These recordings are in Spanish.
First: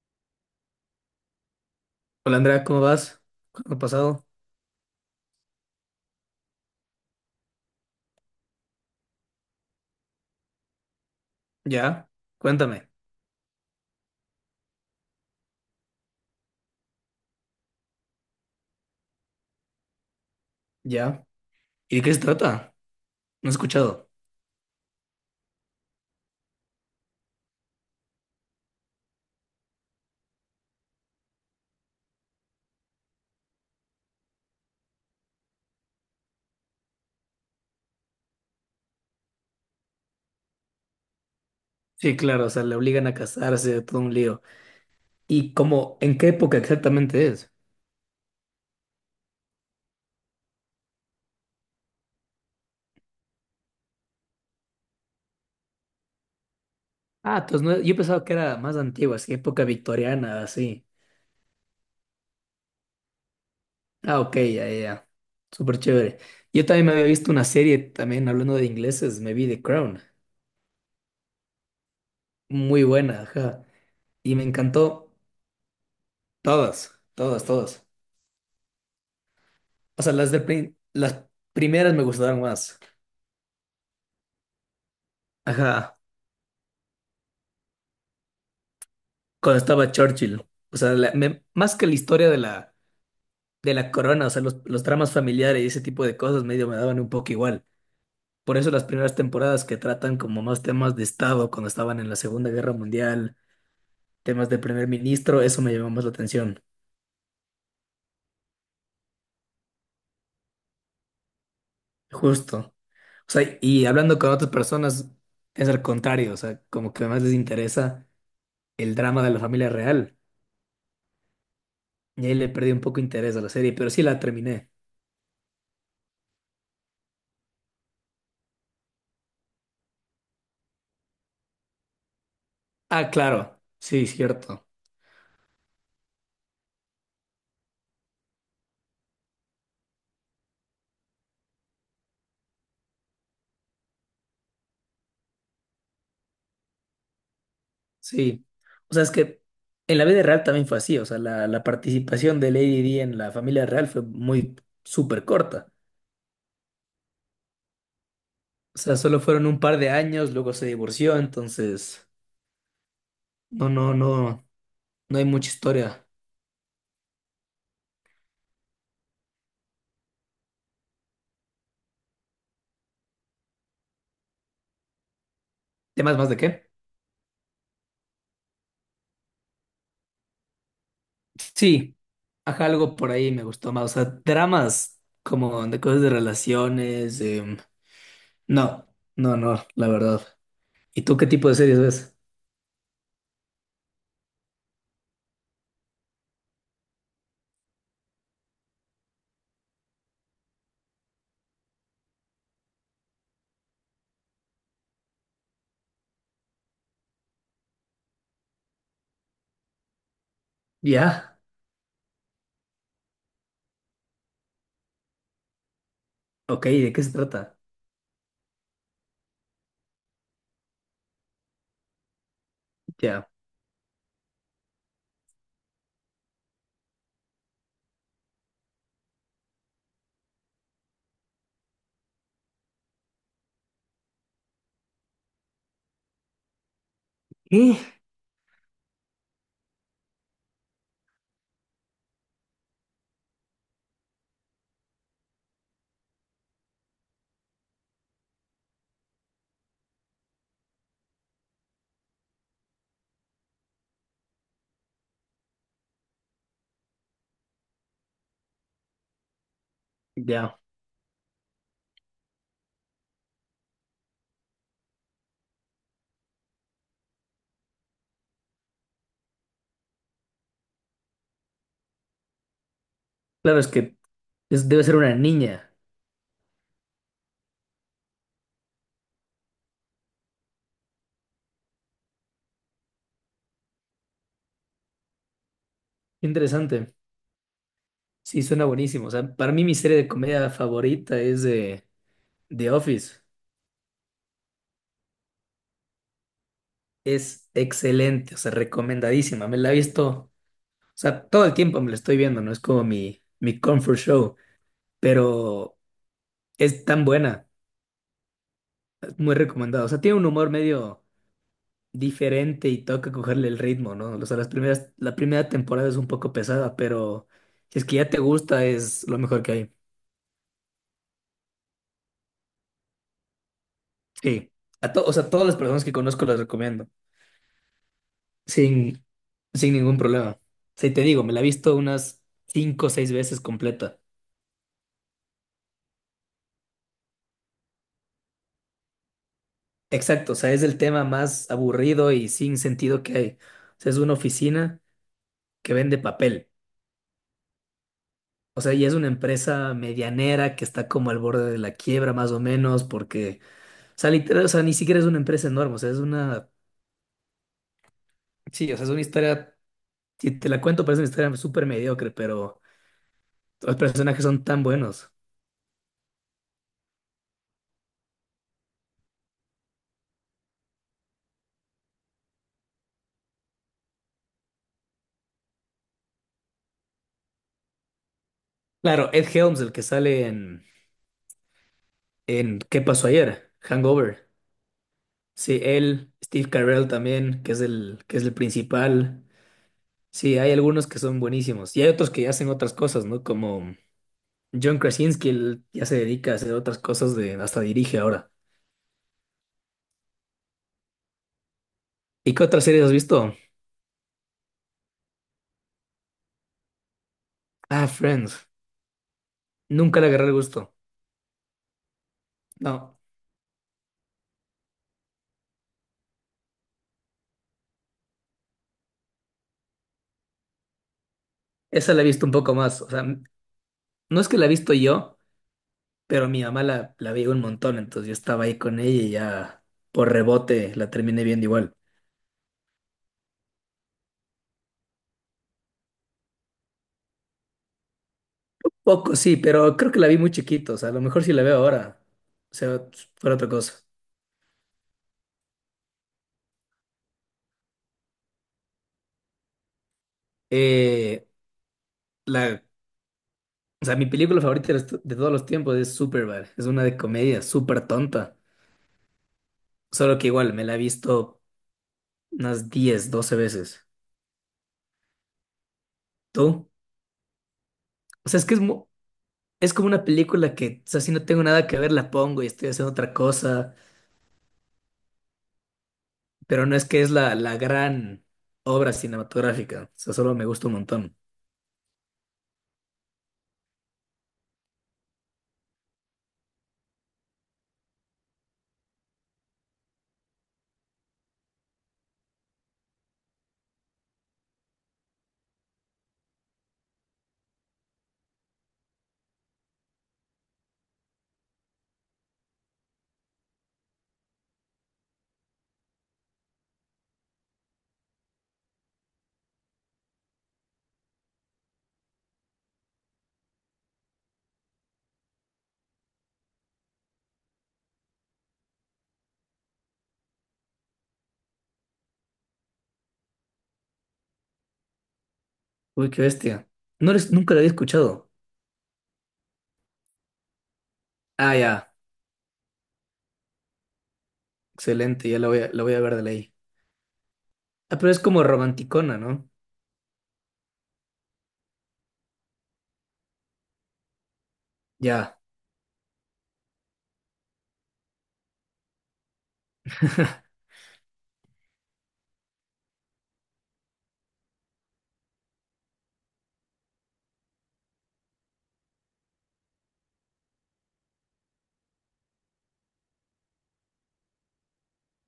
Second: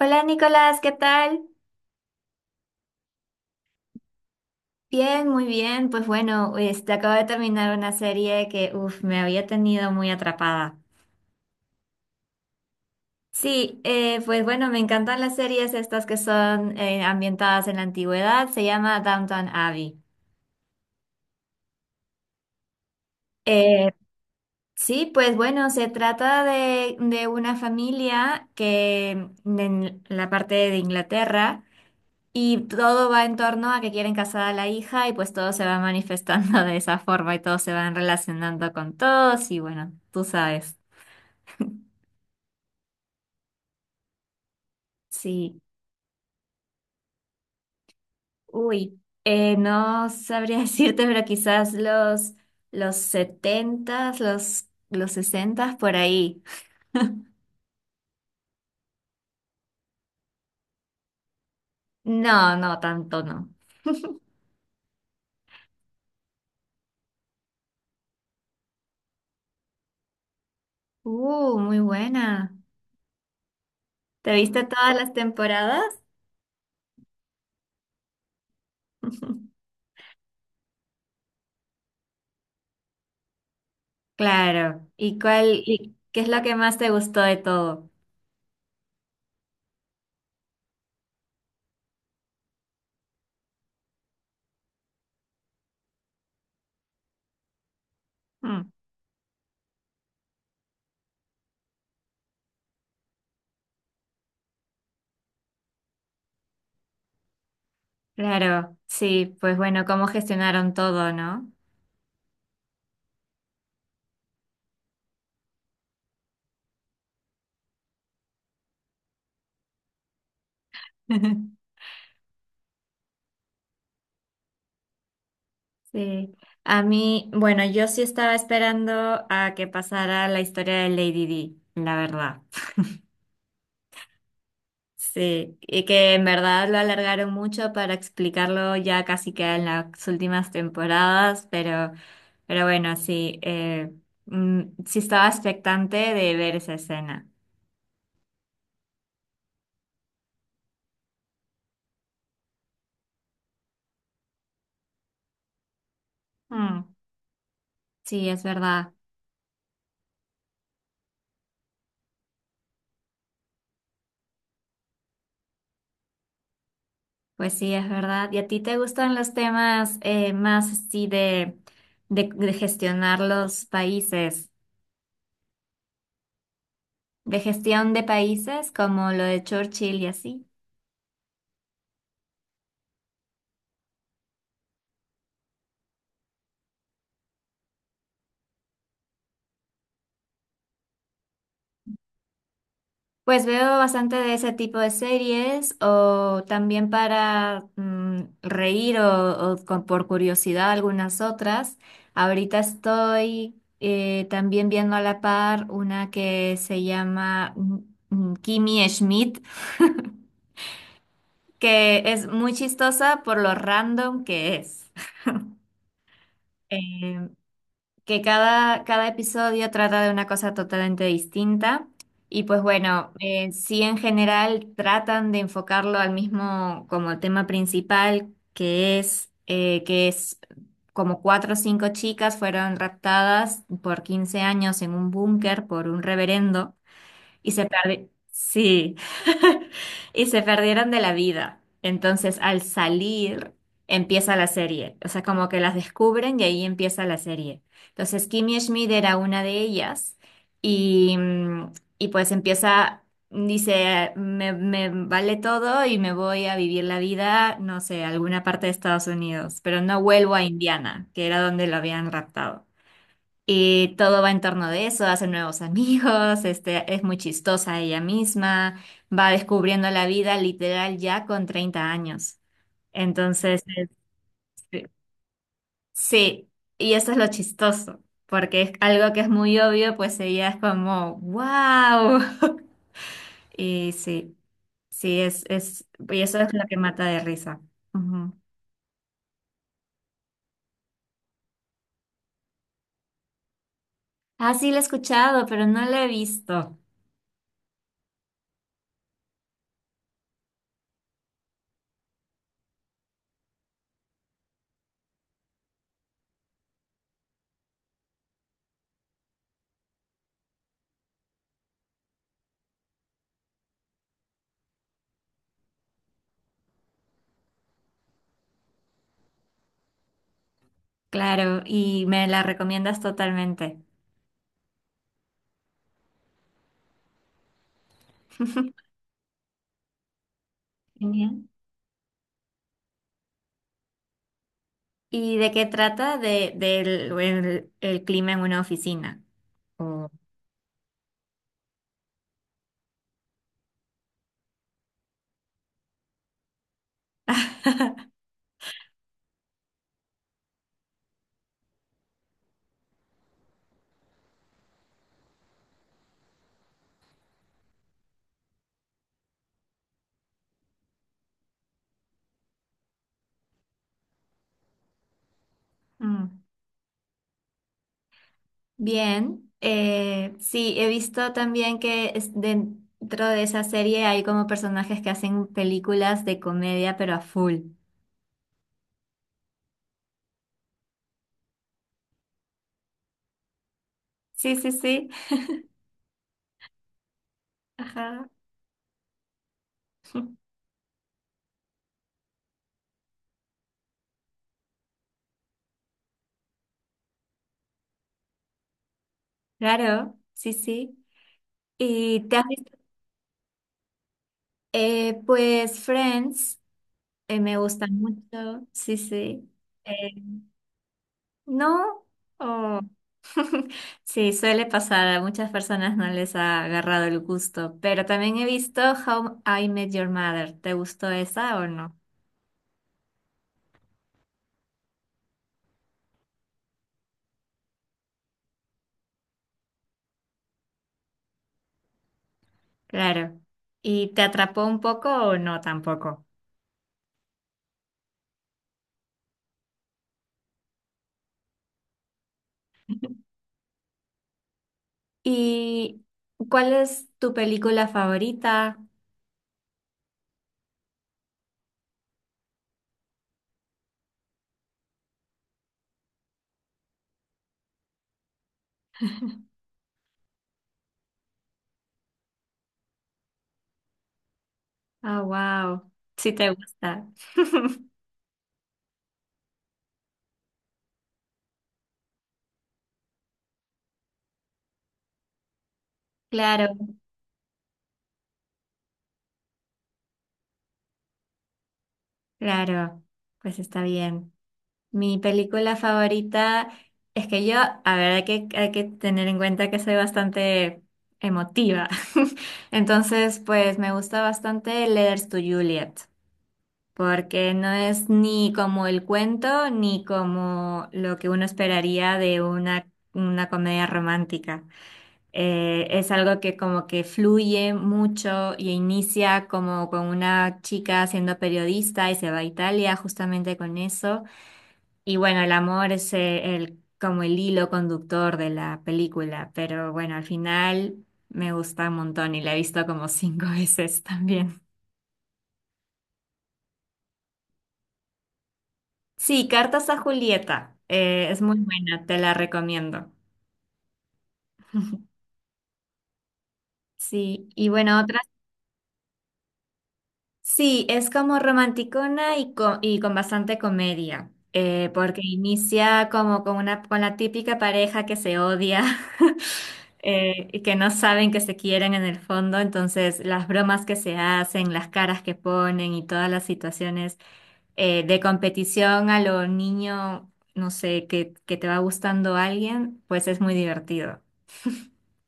Hola Nicolás, ¿qué tal? Hola Andrea, ¿cómo vas? ¿Cómo ha pasado? Bien, muy bien. Pues bueno, acabo de terminar una serie que, me había tenido muy atrapada. Ya, cuéntame. Sí, pues bueno, me encantan las series estas que son ambientadas en la antigüedad. Se llama Downton Abbey. Ya. ¿Y de qué se trata? No he Eh, escuchado. sí, pues bueno, se trata de una familia que en la parte de Inglaterra. Y todo va en torno a que quieren casar a la hija y pues todo se va manifestando de esa forma y todos se van relacionando con todos y bueno, tú sabes. Sí, claro, o sea, le obligan a casarse, todo un lío. ¿Y Sí, cómo, en qué época exactamente es? No sabría decirte, pero quizás los setentas, los sesentas por ahí. Ah, entonces yo pensaba que era más antigua, así, época victoriana, así. No, no, tanto no. Ah, ok, ya, ya, ya. Súper chévere. Yo también me había visto una serie, también hablando de ingleses, me vi The Crown. Muy buena. Muy buena, ajá. ¿Te Y me viste todas encantó las temporadas? todas, todas, todas. O sea, las primeras me gustaron más. Claro. ¿Y Ajá, qué es lo que más te gustó de todo? cuando estaba Churchill. O sea, más que la historia de la corona, o sea, los dramas familiares y ese tipo de cosas medio me daban un poco igual. Por Hmm. eso las primeras temporadas que tratan como más temas de Estado cuando estaban en la Segunda Guerra Mundial, temas de primer ministro, eso me llamó más la atención. Claro, sí, pues bueno, cómo gestionaron todo, ¿no? Justo. O sea, y hablando con otras personas, es al contrario, o sea, como que más les interesa el drama de la familia real. Y ahí le perdí un poco interés a la serie, pero sí la terminé. Sí. A mí, bueno, yo sí estaba esperando a que pasara la historia de Lady Di, la verdad. Ah, claro, sí, cierto. Sí, y que en verdad lo alargaron mucho para explicarlo ya casi que en las últimas temporadas, pero bueno, sí, sí estaba expectante de ver esa escena. Sí, o sea, es que en la vida real también fue así, o sea, la participación de Lady Di en la familia real fue muy súper corta, Mm, sí, es o verdad. sea, solo fueron un par de años, luego se divorció, entonces, no, no, no, no hay mucha historia. Pues sí, es verdad. ¿Y a ti te gustan los temas más así de gestionar los países, ¿Temas más de qué? de gestión de países como lo de Churchill y así? Sí, ajá, algo por ahí me gustó más, o sea, dramas como de cosas de relaciones, no, no, no, la verdad. ¿Y tú qué tipo de series ves? Pues veo bastante de ese tipo de series o también para reír o por curiosidad algunas otras. Ahorita estoy también viendo a la par una que se llama Kimi Schmidt, Ya, que es muy chistosa por lo random que es. ok, ¿de qué se Eh, trata? que cada episodio trata de una cosa totalmente distinta. Y pues bueno, Ya. Sí en general tratan de enfocarlo al mismo como tema principal, que es como cuatro o cinco chicas fueron raptadas por 15 años en un búnker por un reverendo y ¿Eh? Sí. Y se perdieron de la vida. Entonces, al salir, empieza la serie. O sea, como que las descubren y ahí empieza la serie. Entonces, Kimmy Schmidt era una de ellas y, mm, y pues empieza, dice, me vale todo y me voy a vivir la vida, no sé, a alguna parte de Estados Unidos, pero no vuelvo a Ya. Indiana, que era donde lo habían raptado. Y todo va en torno de eso, hace nuevos amigos, es muy chistosa ella misma, va descubriendo la vida literal ya con 30 años. Claro, Entonces, es que debe este, ser una niña. sí, y eso es lo chistoso, porque es algo que es muy obvio, pues ella es como, wow. Y sí, sí, y eso es lo que Interesante. mata de risa. Ujú. Sí, suena buenísimo. O sea, para mí mi serie de comedia favorita es The Office. Ah, sí, la he escuchado, pero no la he visto. Es excelente, o sea, recomendadísima. Me la he visto, o sea, todo el tiempo me la estoy viendo, ¿no? Es como mi comfort show, pero es tan buena, es muy recomendada. O sea, tiene un humor medio diferente y toca cogerle el ritmo, ¿no? O sea, las primeras, la primera temporada es un poco pesada, pero si es que ya te gusta, es lo mejor que hay. Claro, y me la recomiendas totalmente. Sí. A to- o sea, todas las personas que conozco las recomiendo. Sin, sin ningún problema. Sí, te digo, me la he Genial. visto unas cinco o seis veces completa. ¿Y de qué trata? De, del el clima en una oficina. o- Exacto, o sea, es el tema más aburrido y sin sentido que hay. O sea, es una oficina que vende papel. O sea, y es una empresa medianera que está como al borde de la quiebra, más o menos, porque, o sea, literal, o sea, ni siquiera es una empresa enorme. O sea, es una. Sí, o sea, es una historia. Si te la cuento, parece una historia súper mediocre, pero los personajes son tan buenos. Mm. Bien, sí, he visto también dentro de esa serie hay como personajes que hacen películas de comedia, pero a full. Claro, Ed Helms, el que sale en ¿Qué pasó ayer? Hangover. Sí, sí, sí. Sí, él, Steve Carell también, que es Ajá. el principal. Sí, hay algunos que son buenísimos. Y hay otros que hacen otras cosas, ¿no? Como John Krasinski, él ya se dedica a hacer otras cosas de, hasta dirige ahora. Claro, sí, sí. ¿Y ¿Y te qué has otras visto? series has visto? Pues Friends, me Ah, gusta Friends. mucho, sí, sí. Eh, Nunca le agarré el gusto. ¿No? Oh. No, Sí, suele pasar, a muchas personas no les ha agarrado el gusto, pero también he visto How I Met Your Mother. ¿Te gustó esa o esa no? la he visto un poco más. O sea, m- no es que la he visto yo, pero mi mamá la veía un montón, entonces yo estaba ahí con ella y ya por rebote la terminé viendo igual. Claro. ¿Y te atrapó un poco o no tampoco? Poco, sí, pero creo que la vi muy chiquito, o sea, a lo mejor si la veo ahora, o sea, fuera otra cosa. ¿Y cuál es tu película favorita? Eh, la, o sea, mi película favorita de de todos los tiempos es Superbad, es una de comedia súper tonta, solo que igual me la he visto unas 10 12 veces. Ah, wow. Sí te ¿Tú? gusta. O sea, es que es, es como una película que, o sea, si no tengo nada que ver, la pongo y estoy haciendo otra cosa, pero Claro, no es que es la, la gran obra cinematográfica, o sea, solo me gusta un montón. claro. Pues está bien. Mi película favorita es que yo, a ver, hay que tener en cuenta que soy bastante emotiva. Entonces, pues me gusta bastante Letters to Juliet, porque no es ni como el cuento ni como lo que uno esperaría de una comedia romántica. Es algo que como que fluye mucho y inicia como con una chica siendo periodista y se va a Italia justamente con eso. Y bueno, el amor es como el hilo conductor de la película, pero bueno, al final me gusta un montón y la he visto como cinco veces también. Uy, qué bestia. No eres, nunca la había escuchado. Sí, Cartas a Julieta, es Ah, muy ya. buena, te la recomiendo. Excelente, ya la voy a ver de ley. Sí, y Ah, bueno, pero es otra, como romanticona, ¿no? sí, es como romanticona y con bastante comedia, porque Ya, inicia como con con la típica pareja que se odia. Y que no saben que se quieren en el fondo, entonces las bromas que se hacen, las caras que ponen y todas las situaciones de competición a lo niño, no sé, que te va gustando alguien, pues es muy divertido.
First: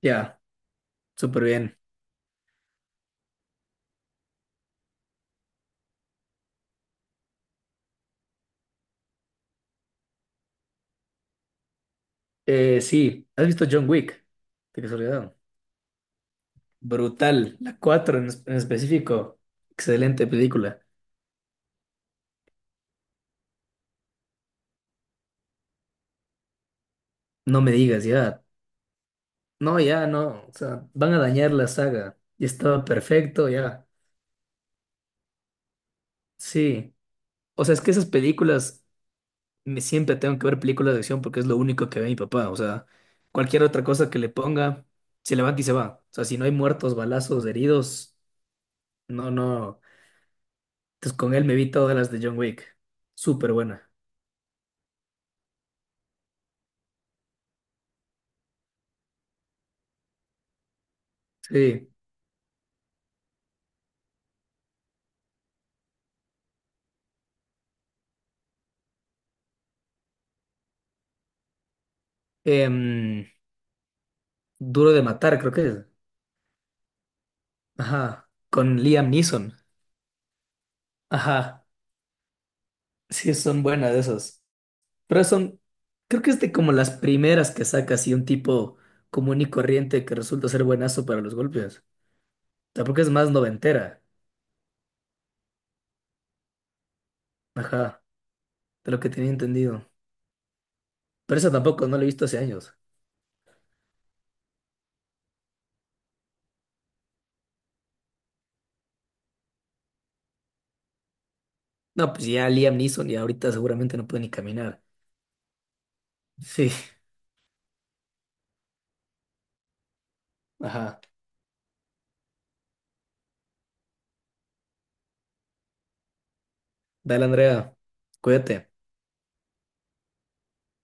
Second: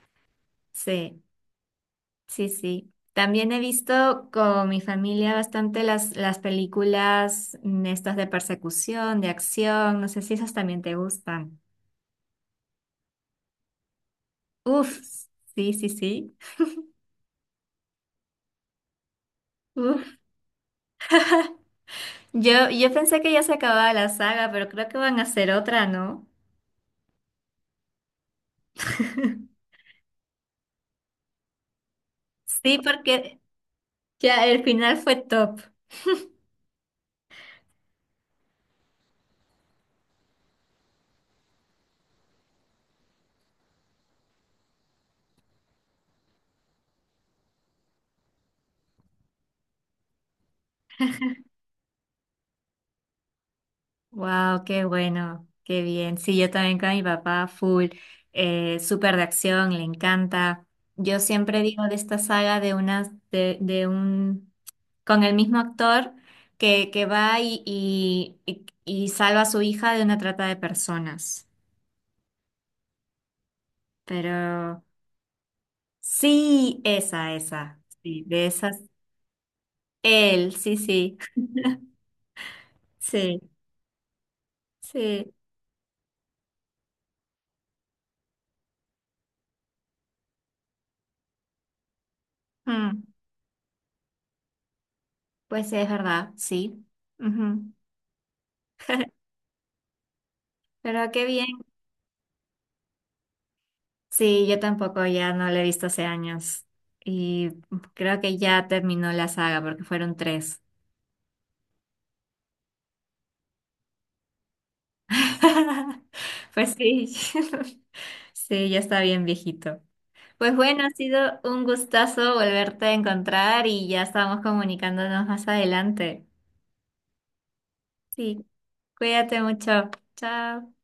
ya, Sí, súper bien. sí, sí. También he visto con mi familia bastante las películas estas de persecución, de acción, no sé si esas también te gustan. Sí, ¿has visto John Wick? De Uf, casualidad. sí, sí, sí. Brutal, la 4 en específico. Excelente película. Yo pensé que ya se acababa la saga, pero creo que van a hacer otra, ¿no? No me digas, ya. No, ya, no. O sea, van a dañar la saga. Y Sí, estaba porque perfecto, ya. ya el final fue top. Sí. O sea, es que esas películas siempre tengo que ver películas de acción porque es lo único que ve mi papá. O sea, cualquier otra cosa que le ponga, se levanta y se va. O sea, si no hay muertos, balazos, heridos, no, no. Entonces con él me vi todas las de John Wick. Súper buena. Wow, qué bueno, qué bien. Sí, yo también con mi papá, full, súper de acción, le encanta. Yo siempre digo Sí. de esta saga de unas, con el mismo actor que va y salva a su hija de una trata de personas. Em, Pero Duro de matar, creo que es. sí, esa, esa. Sí, Ajá. de esa. Con Liam Neeson. Él, sí, sí, Ajá. Sí, sí, son buenas de esas. Pero sí. son, creo que es de como las primeras que saca así un tipo común y corriente que resulta ser buenazo para los golpes. O sea, porque Mm, es más noventera. pues sí, es verdad, sí. Ujú. Ajá, de lo que tenía entendido. Pero qué Pero bien. esa tampoco, no la he visto hace años. Sí, yo tampoco ya no la he visto hace años. Y creo que ya terminó la saga porque fueron tres. No, pues ya Liam Neeson y ahorita seguramente no puede ni caminar. Sí, Pues sí, sí, ya está bien viejito. Pues bueno, ha ajá. sido un gustazo volverte a encontrar y ya estamos comunicándonos más adelante. Dale, Andrea, Sí, cuídate. cuídate mucho. Chao.